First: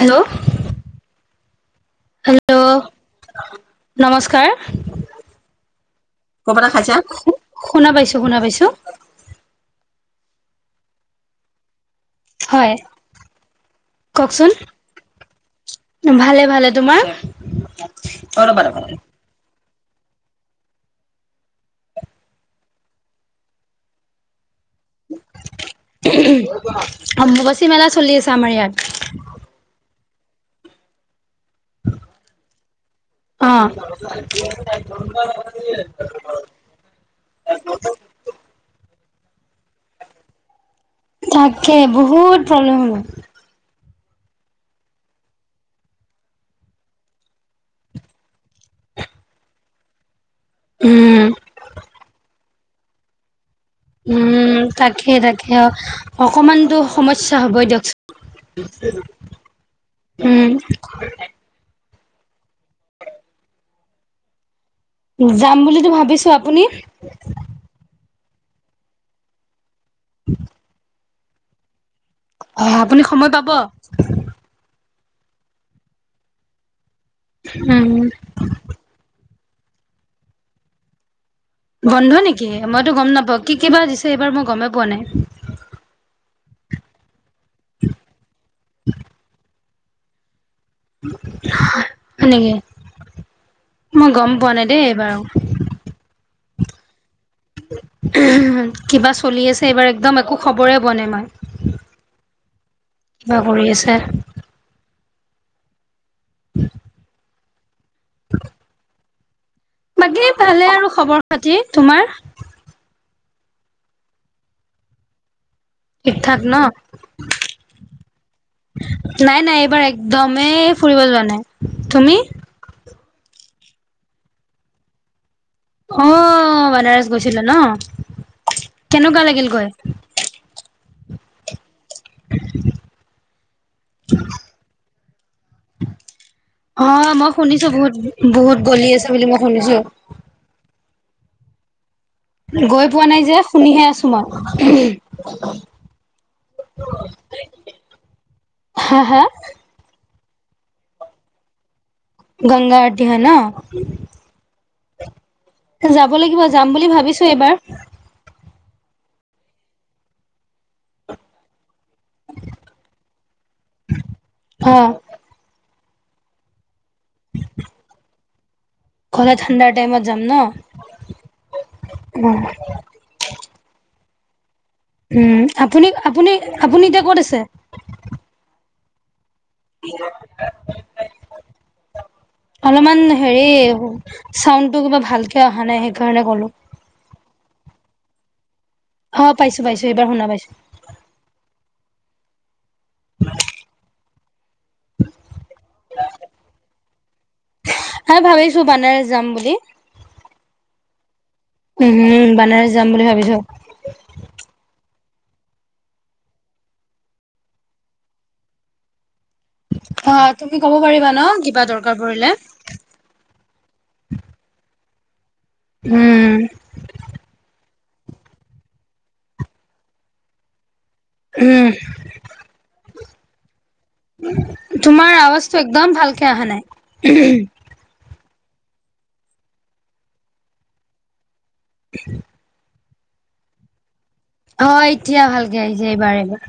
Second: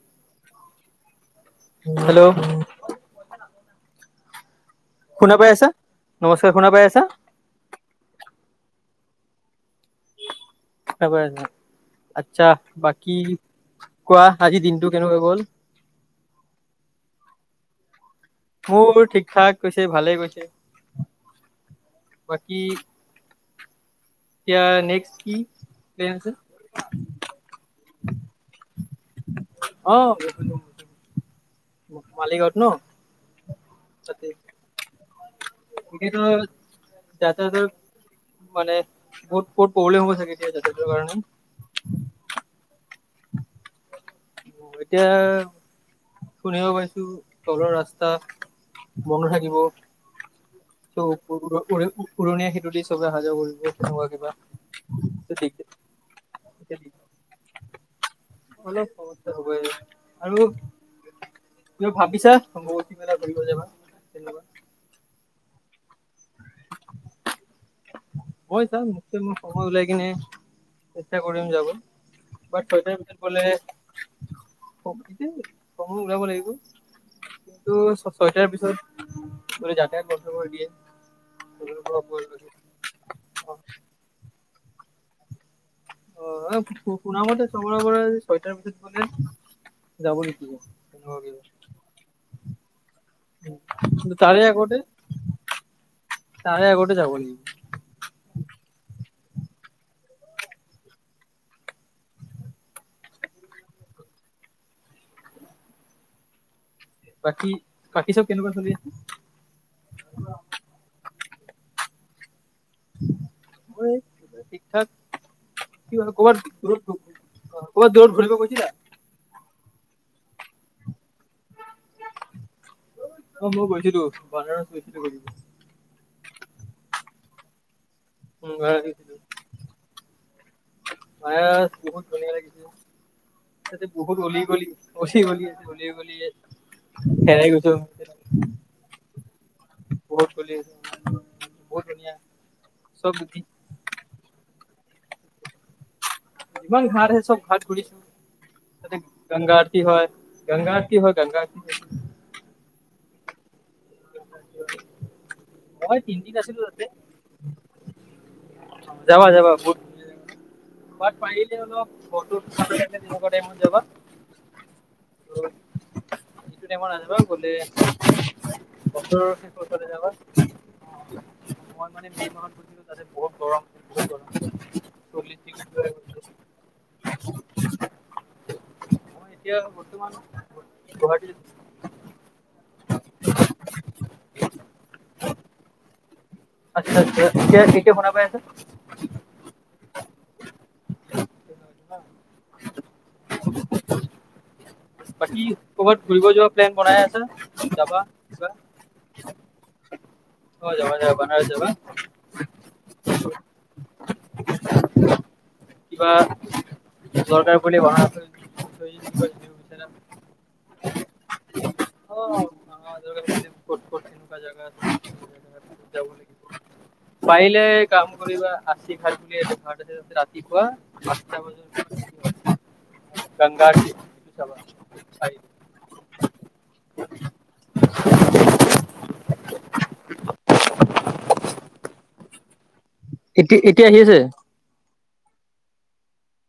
Hello hello নমস্কাৰ শুনা পাই আছা? নমস্কাৰ শুনা [unintelligible] পাই খাইছা আছা? শুনা পাইছো শুনা পাইছো। সব আছে আচ্ছা! হয় বাকী কোৱা, কওকচোন আজি দিনটো কেনেকুৱা গল? ভালে ভালে তোমাৰ মোৰ, ঠিক ঠাক। গৈছে ভালে গৈ, বাকী এতিয়া নেক্সট কি প্লেন আছে? অম্বুবাচী মেলা চলি আছে আমাৰ ইয়াত। [unintelligible] মালিগাওঁত ন? তাতে অ এতিয়াতো যাতায়তৰ মানে বহুত বহুত প্ৰব্লেম হ'বা চাগে এতিয়া যাতায়তৰ তাকে বহুত প্ৰব্লেম হ'ব। এতিয়া শুনিব পাইছো তলৰ ৰাস্তা বন্ধ থাকিব। ত' উম উৰ উৰ উৰণীয়া সেঁতু টো দি সবে হাজিৰা কৰিব তেনেকুৱা উম তাকে তাকে কিবা। অকমানতো সমস্যা হবই দিয়ক অনেক সমস্যা হ'ব, আৰু [unintelligible] ভাবিছা বহুত দিনলৈ ঘূৰিব যাবা [unintelligible] যাম বুলিতো ভাবিছোঁ, আপুনি? মই যাম, [unintelligible] মই উলাই কিনে ইচ্ছা কৰিম যাব। বাট অ ছয়টাৰ আপুনি ভিতৰত সময় গ'লে পাব [unintelligible] সময় উলাব লাগিব। কিন্তু হুম, ছয়টাৰ পিছত [unintelligible] যাতায়াত বন্ধ কৰি দিয়ে। বন্ধ নেকি, মইতো গ গম নাপাওঁ কি কিবা দিছে এইবাৰ মই গমে পোৱা নাই। অ', শুনামতে [unintelligible] পৰা ছয়টাৰ পিছতে, যাব [unintelligible] তেনেকুৱা কিবা সেনেকে, মই কিন্তু গম তাৰে পোৱা নাই আগতে দেই এইবাৰো, তাৰে আগতে যাব লাগিব কিবা চলি আছে এইবাৰ একদম একো খবৰে পোৱা মই আমাৰ, কিবা কৰি আছে। [inaudible] বাকী বাকী চব কেনেকুৱা চলি আছে বাকী ভালে আৰু খবৰ পাতি তোমাৰ ঠিক ঠাক কি হয় ঠিক ঠাক কবাৰ ন দূৰত কবাৰ দূৰত ঘূৰিব গৈছিলা এবাৰ একদমেই ফুৰিব যোৱা নাই তুমি অ মই গৈছিলো বনাৰস গৈছিলো গৈছিলো অ বনাৰস গৈছিলা ন উম বানাৰস গৈছিলো। কেনেকুৱা লাগিল গৈ [unintelligible] বহুত ধুনিয়া লাগিছে তাতে বহুত অলি গলি অলি গলি আছে অলি গলিয়ে অ মই হেৰাই শুনিছো গৈছো বহুত বহুত গলি আছে বুলি মই শুনিছো বহুত গলি আছে বহুত ধুনীয়া গৈ পোৱা চব নাই যে শুনিহে আছো মই উম ইমান ঘাঁত আহে চব ঘাত ঘূৰি তাতে হা হা গংগা আৰতি হয় গগা কি হয় গংগা কি গংগা আৰতি হয় ন উ মই তিনদিন আছিলো তাতে [inaudible] যাবা যাবা বতাত পাৰিলে অলপ ফটো অ [unintelligible] [unintelligible] গলে গলে ঠাণ্ডাৰ টাইমত যাম অ ন মই মানে মে' অ মাহত দিনত আছে বহুত গৰম বহুত গৰম উ উম আপুনি আপুনি আপুনি এতিয়া ক'ত আছে মই এতিয়া বৰ্তমান গুৱাহাটীত অলপমান হেৰি চাউন্ডটো কিবা ভাল কে অহা নাই সেইকাৰণে ক'লোঁ তিয়া ঠিকে হোনা পাই আছা অ পাইছো পাইছো এইবাৰ শুনা পাইছো অ বাকী ক'বাত ঘূৰিব যোৱা প্লেন বনাই হ হা ভাবিছো বানাৰছ যাম বুলি যাবা যাবা বান উম হম বানাৰছ যাম বুলি ভাবিছো কিবা দৰকাৰ পৰিলে [unintelligible] অ তুমি ক'ব পাৰিবা ন কিবা দৰকাৰ পৰিলে উম, [inaudible] পাৰিলে কাম কৰিবা আছি ঘাট বুলি এটা ঘাট আছে, তাতে ৰাতিপুৱা উম ক তোমাৰ আৱাজটো একদম ভালকে অহা নাই [unintelligible] উ এতিয়া এতিয়া আহি আছে হয় এতিয়া ভালকে আহিছে এইবাৰ, এইবাৰ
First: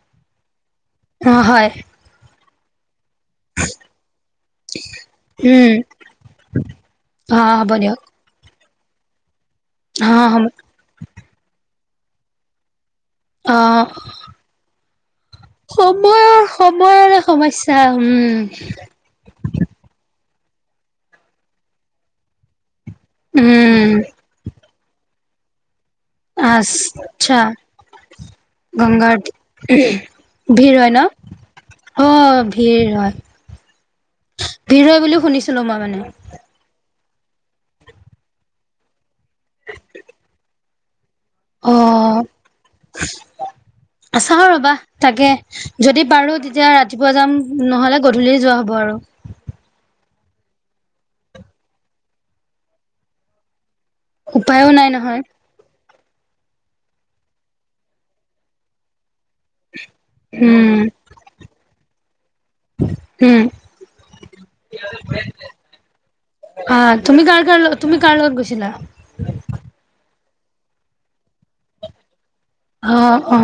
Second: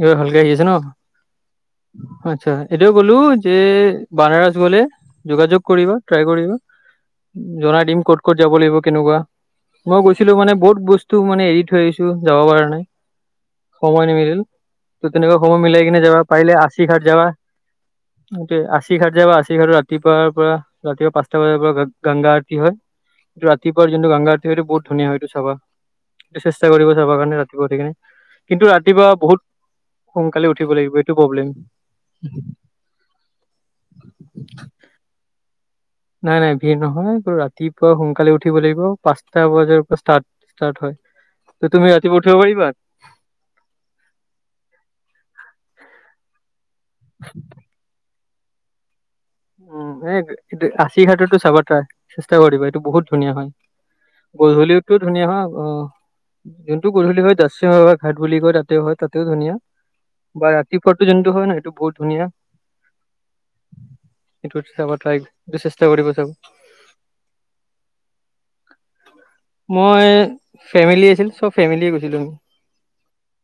এইবাৰ ভালকে আহিছে ন? অ', হয় আতছা। এটো বোলো যে, বানাৰস গ'লে যোগাযোগ উম, কৰিবা, ট্ৰাই কৰিবা, অ', হ'ব জনাই দিয়ক দিম ক'ত ক'ত যাব লাগিব কেনেকুৱা মই অ', গৈছিলো হ'ব। মানে বহুত বস্তু মানে এৰি থৈ আহিছো টো যাব পৰা নাই। অ', সময় নিমিলিল। ত তেনেকুৱা সময় মিলাই কিনে যাব সময়ৰ পাৰিলে আশী ঘাট সময়ৰে যাবা, সমস্যা উম, আশী ঘাট যাবা আশী ঘাট ৰাতিপুৱা ৰ পৰা ৰাতিপা পাঁচটা বজাৰ পৰা গংগা আৰতি হয়। টো ৰাতিপুৱা উম। যিটো গংগা আৰতি হয়, টো‌ বহুত ধুনীয়া হয়তো চাবা। চেষ্টা কৰিব চাবৰ আচ্ছা কাৰণে ৰাতিপুৱা উঠি কেনে কিন্তু ৰাতিপুৱা গংগাত বহুত সোনকালে উঠিব ভিৰ হয় লাগিব ন? এইটো প্ৰব্লেম। অ', ভিৰ হয়, ভিৰ হয়, বুলিও শুনিছিলো মই। মানে নাই, নাই ভি নহয়, ৰাতিপুৱা সোনকালে উঠিব লাগিব পাঁচটা বজাৰ পৰা ষ্টাৰট ষ্টাৰ্ট হয়। ত তুমি ৰাতিপুৱা অ', উঠিব পাৰিবা চাও ৰবা তাকে। যদি পাৰো তেতিয়া ৰাত ৰাতিপুৱা যাম, নহ'লে গধ ধূলি যোৱা হ'ব আৰু। উম, এ এই আশী ঘাটতো চাব ট্ৰা চেষ্টা কৰিব এইটো বহুত ধুনীয়া হয়। উপায়ো নাই গধূলিতো নহয় ধুনীয়া হয়, অ। যোনটো গধূলি হয়, [unintelligible] ঘাট বুলি কয় তাতে হয়, তাত ধুনীয়া বা ৰাতি উম ফটো যোনটো হয়, ন এইটো বহুত ধুনীয়া। উম সেইটো চাব ট্ৰাই সেইটো চেষ্টা কৰিব চাব অ', তুমি কাৰ কাৰ তুমি কাৰ লগত গৈছিলা? মই ফেমিলি আছিল, চব ফেমিলিয়ে গৈছিলো আমি। অ', অ',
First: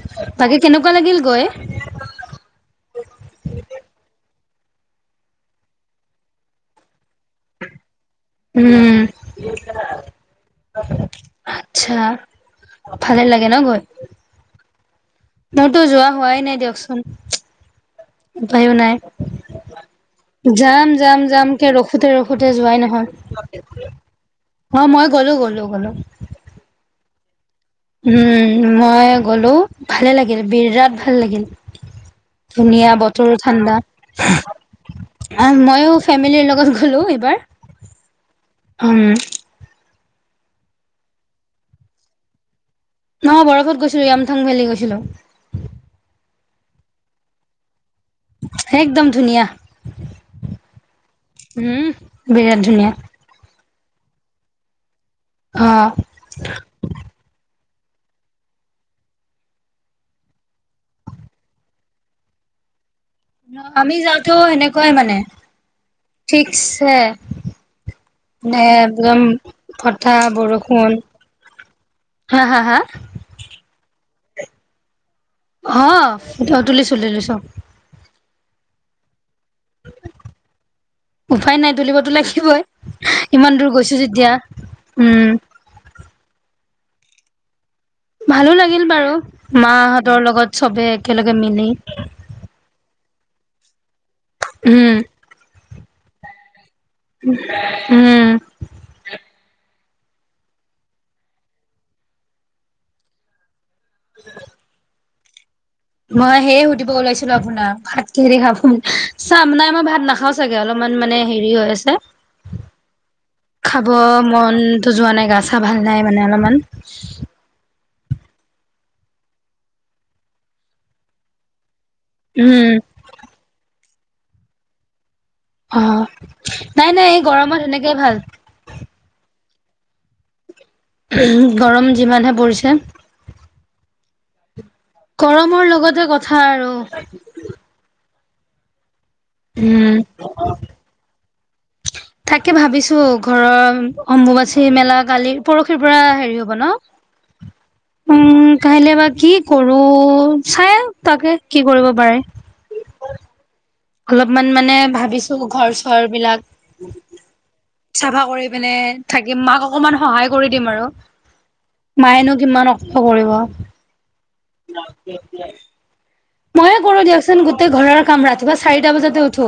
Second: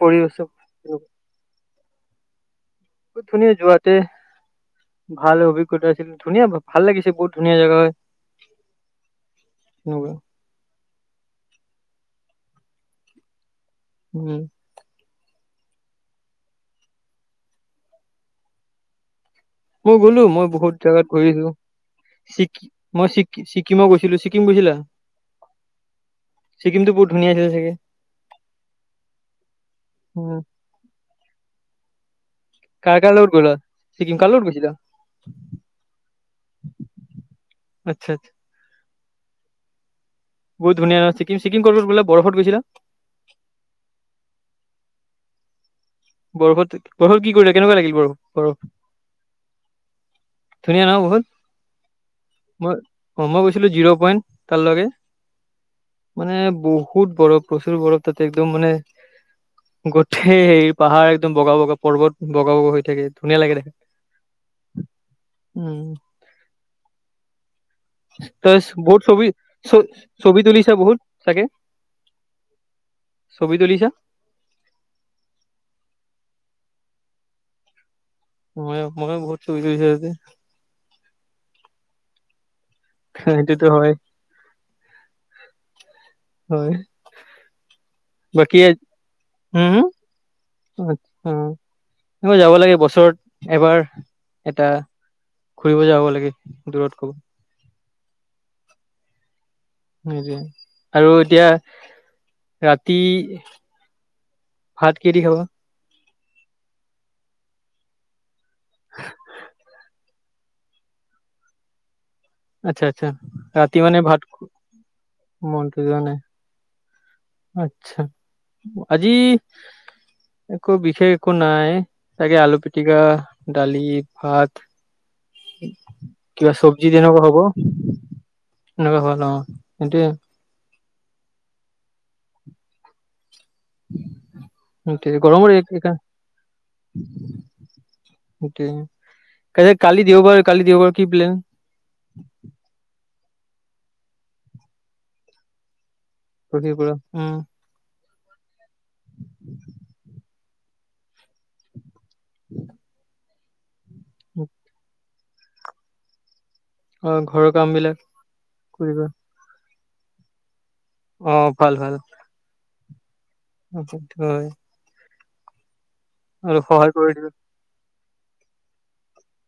পৰিবেশ চব বাকী কেনেকুৱা লাগিল গৈ? বহুত ধুনীয়া যোৱাতে ভাল অভিজ্ঞতা আছিল। ধুনীয়া ভাল লাগিছে বহুত ধুনীয়া জেগা হয়। উম। তেনেকুৱা আতচ্ছা ভালে লাগে ন গৈ? উম মোৰতো যোৱা হোৱাই নাই দিয়কচোন। উপায়ো নাই। মই গ'লো মই বহুত যাম জেগাত যাম যাম ঘূৰিছো কে ৰখোতে ৰখোতে ছিকি যোৱাই মই নহয়, ছিকি ছিকিমো গৈছিলো ছিকিম গৈছিলা অ' মই গ'লো গলো গ'লো। ছিকিমতো বহুত ধুনীয়া [unintelligible] উম, মই গ'লো। ভালে উম লাগিল, বিৰাট ভাল লাগিল। ধুনীয়া, কাৰ কাৰ লগত বতৰো গ'লা ঠাণ্ডা। ছিকিম কাৰ লগত গৈছিলা মইয়ো ফেমিলিৰ লগত গ'লো এইবাৰ। আচ্ছা আচ্ছা উম। বহুত ধুনীয়া ন' চিক্কিম? চিক্কিম কৰিবত বোলে বৰফত গৈছিলা? অ' বৰফত গৈছিলোঁ, য়ামথং ভেলী গৈছিলোঁ। বৰফত- বৰফত কি কৰিলা? কেনেকুৱা লাগিল বৰফ? বৰফ একদম ধুনীয়া। ধুনীয়া ন বহুত উম, বিৰাট ধুনীয়া। ছিলো জিৰ' পইণ্ট, তাৰ লকে। অ মানে বহুত বৰফ প্ৰচুৰ বৰফ তাতে একদম মানে গোটেই পাহাৰ একদম বগা - বগা পৰ্বত, বগা - বগা হৈ থাকে। ধুনীয়া লাগে দেখাত আমি যাওঁতেও সেনেকুৱাই মানে, উম ঠিকছে। ত নে বহুত একদম ছবি- ছ- ফটা ছবি তুলিছা বৰষুণ বহুত চাগে? হা হা হা ছবি তুলিছা? অ' তুলিছোঁ - তুলিছোঁ ময়ো- ময়ো বহুত [unintelligible] তো লাগিবই। ইমান দূৰ সেইটোতো হয় গৈছো যেতিয়া উম, হয়। ভালো বাকী লাগিল বাৰু উম মাহঁতৰ লগত চবে একেলগে মিলি। অ যাব লাগে বছৰত এবাৰ, এটা উম ঘুৰিব যাব লাগে। দূৰত কব উম নিজে আৰু এতিয়া ৰাতি ভাত কিহেদি খাবা? মই সেয়ে সুধিব ওলাইছিলো আপোনাক ভাতকিহেৰে খাব চাম না মই ভাত নাখাও চাগে অলপমান মানে হেৰি হৈ আছে আচ্ছা আচ্ছা ৰাতি খাব মানে ভাত মনতো যোৱা নাই গা চা ভাল মনটো নাই যোৱা মানে অলমান। আচ্ছা আজি একো বিষয় একো নাই তাকে আলু উম পিটিকা ডালি হাত, অ নাই নাই এ গ হ'ব অ নঅবনা সেইটোয়ে গৰম যিমানহে পৰিছে গৰমৰ লগতে কথা আৰু এটোয়েই কা উম কালি দেওবাৰ কালি দেওবাৰ কি প্লেন তাকে ভাবিছো ঘৰৰ অম্বুবাচী মেলা গালি পৰহি পৰা হেৰি হ'ব ন পৰহিৰ পৰা উম উম কাইলে বা কি কৰো চাং তাকে কি কৰিব পাৰে অলপমান মানে ভাবিছো ত' ঘৰ চৰ বিলাক অ ঘৰৰ কাম বিলাক চাফা কৰি পিনে কৰিবা থাকিম মাক অ অকণমান সহায় কৰি দিম আৰু অ ভাল ভাল মায়েনো কিমান কৰিব হেটোত হয় ন [unintelligible] আৰু মইয়ে সহায় কৰো কৰি দিবা দিয়কচোন গোটেই ঘৰৰ কাম ৰাতিপুৱা চাৰিটা বজাতে উঠো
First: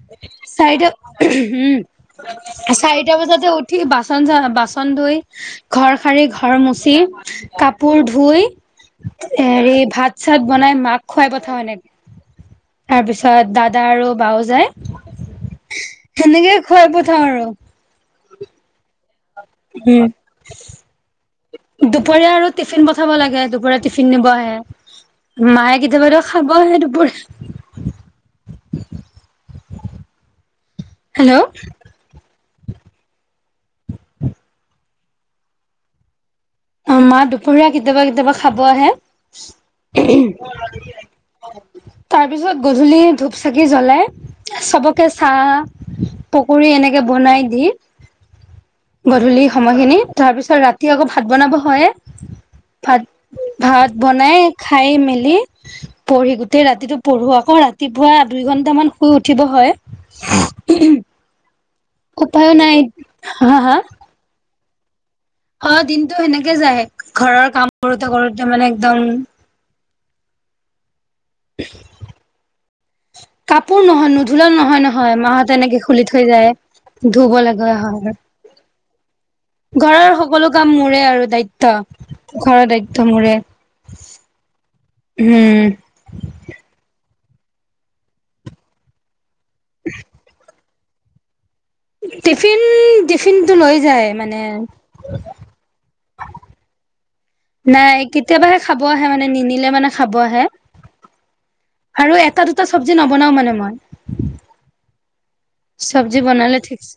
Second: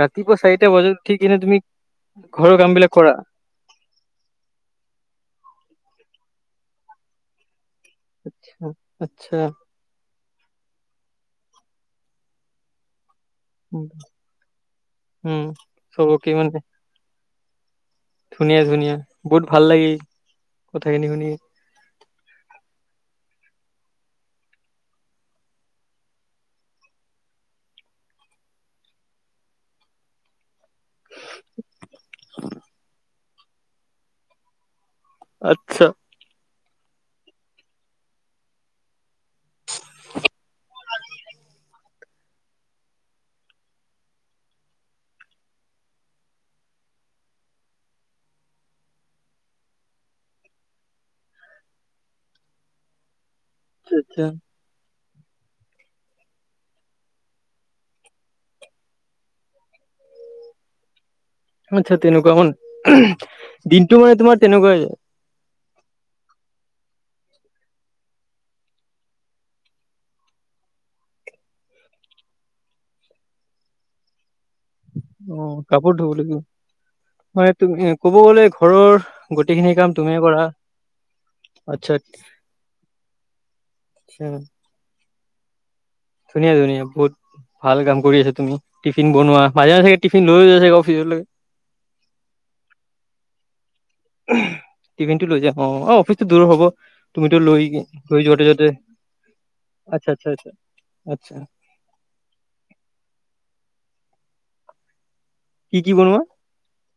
ৰাতিপুৱা চাৰিটা বজাত উঠি কিনে তুমি ঘৰৰ কাম উম বিলাক কৰা চাৰিটা বজাতে উঠি বাচন চা বাচন ধুই ঘৰ সাৰি ঘৰ মুচি কাপ কাপোৰ ধুই আচ্ছা হেৰি ভাত চব বনাই মাক খুৱাই পঠাও এনেকে তাৰপিছত ত দাদা আৰু বাও যায় উম চবকে সেনেকে মানে খোৱাই পঠাও আৰু [unintelligible] ধুনীয়া ধুনীয়া বহুত ভাল লাগে এই উম কথাখিনি শুনি দুপৰীয়া আৰু তি টিফিন পঠাব লাগে দুপৰীয়া টিফিন নিব আহে মায়ে কেতিয়াবা ত খাব আহে দুপৰী হেল্ল' [unintelligible] [unintelligible] আত্ছা অ মা দুপৰীয়া কেতিয়াবা কেতিয়াবা খাব আহে উহুমম তাৰ পিছত গধূলি ধূপ চাকি জ্বলাই চবকে চাহ পকী এনেকে বনাই দি। গধূলি সময়খিনি তাৰপিছত ৰাতি আকৌ ভাত বনাব হয়ে ভাত ভাত আচ্ছা বনাই খাই মেলি পঢ়ি গোটেই ৰাতিটো পঢ়ো আকৌ ৰাতিপুৱা দুই ঘন্টা মান শুই উঠিব হয়। আচ্ছা, তেনেকুৱা মন উপায়ো নাই দিনটো মানে তোমাৰ তেনেকুৱাই যায় অঁ দিনতটো সেনেকে যায় ঘৰৰ কাম কৰোতে কৰোতে মানে একদম কাপোৰ নহনো লা নহয় নহয় মাহত অ', এনেকে কাপোৰ খুলি ধুব থৈ লাগিব যায় ধুব মানে তুমি লগাগে ক'ব হয়। গ'লে ঘৰৰ গোটেইখিনি কাম ঘৰৰ তুমিয়ে কৰা সকলো কাম মোৰে আৰু দায়িত্ব আচ্ছা ঘৰৰ দায়িত্ব মোৰে আচ্ছা উম। ধুনীয়া ধুনীয়া বহুত ভাল কাম কৰি আছা তুমি টিফিন বনোৱা। ভাজে থে টফিন লৈ থিয়ৈ টিফিন টিফিন টো লৈ যায় মানে টিভিন টো লৈ যায় অঁ অঁ অফিচটোৰ দূৰ হ'ব। তুমিতো লৈ নাই লৈ যোৱাতে কেতিয়াবাহে যোৱাতে খাব আহে মানে নিনিলে মানে খাব আহে। আত্চ্ছা। আৰু এটা দুটা চব্জি নবনাও মানে মই। কি কি চব্জি বনোৱা বনালে ঠিকছে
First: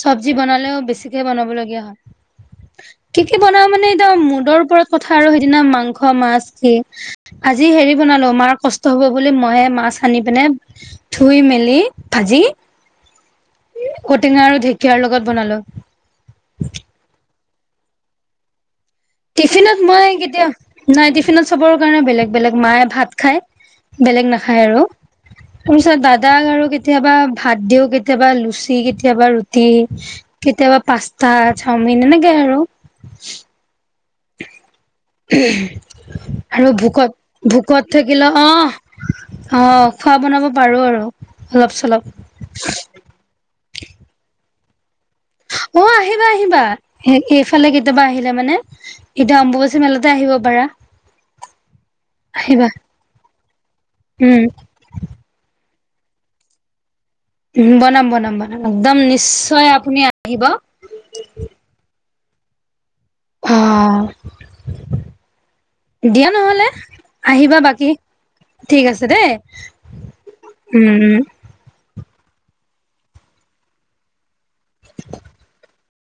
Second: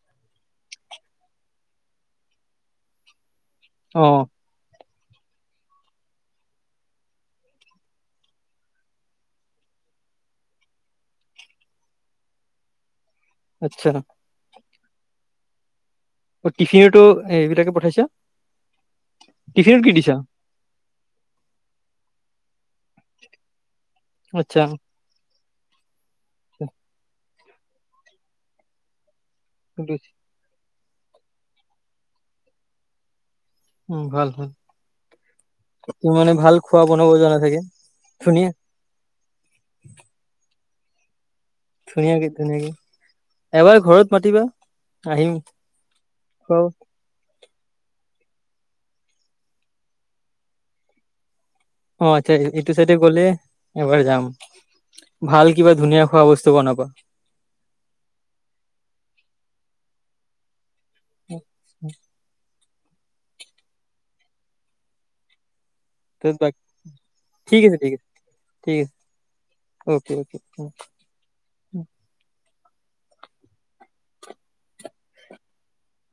চব্জি বনালেও বেছিকে বনাবলগীয়া হয়। [unintelligible] কি বনাও মানে ইদম অ', মুদৰ ওপৰত কথা আৰু সেইদিনা মাংস মাছ কি, আজি হেৰি বনালো মাৰ কষ্ট হব বুলি ময়ে মাছ আনি পিনে ধুই মেলি ভাজি আচ্ছা ঔটেঙা আৰু ঢেক কিয়াৰ লগত বনালো। অ', টিফিনতো এইবিলাকে পঠাইছা। টিফিনত কি দিছা মই কেতিয়া নাই টিফিনত চবৰ কাৰণে বেলেগ বেলেগ মায়ে ভাত খায় বেলেগ আচ্ছা নাখায় আৰু। তোইছত দাদাক আৰু কেতিয়াবা ভাত দিও কেতিয়াবা লুচি কেতিয়াবা ৰুট টি কেতিয়াবা পাস্তা, চাওমিন এনেকে আৰু। উম, ভাল ভাল তুমি মানে ভাল আৰু খোৱা বনাব জানা ভোকত চাগে ভোকত থাকিলে অহ ধুনীয়া অ খোৱা বনাব পাৰো আৰু। অলপ চলপ ধুনীয়াকে ধুনীয়াকে এবাৰ ঘৰত মাতিবা। আহিম অ আহিবা আহিবা, খুৱাব হেক এইফালে কেতিয়াবা আহিলে মানে, এতিয়া অম্বুবাচী মেলাতে আহিব পাৰা। অঁ আচ্ছা-আচ্ছা, আহিবা এইটো চাইডে গ'লে এবাৰ যাম, উম ভাল কিবা ধুনীয়া খোৱা বস্তু বনাবা। বনাম বনাম- বনাম, একদম নিশ্চয় আপুনি আহিব অঁ। দিয়া ঠিক আছে নহ'লে আহিবা ঠিক আছে বাকী, ঠিক আছে দেই, অকে অকে উম।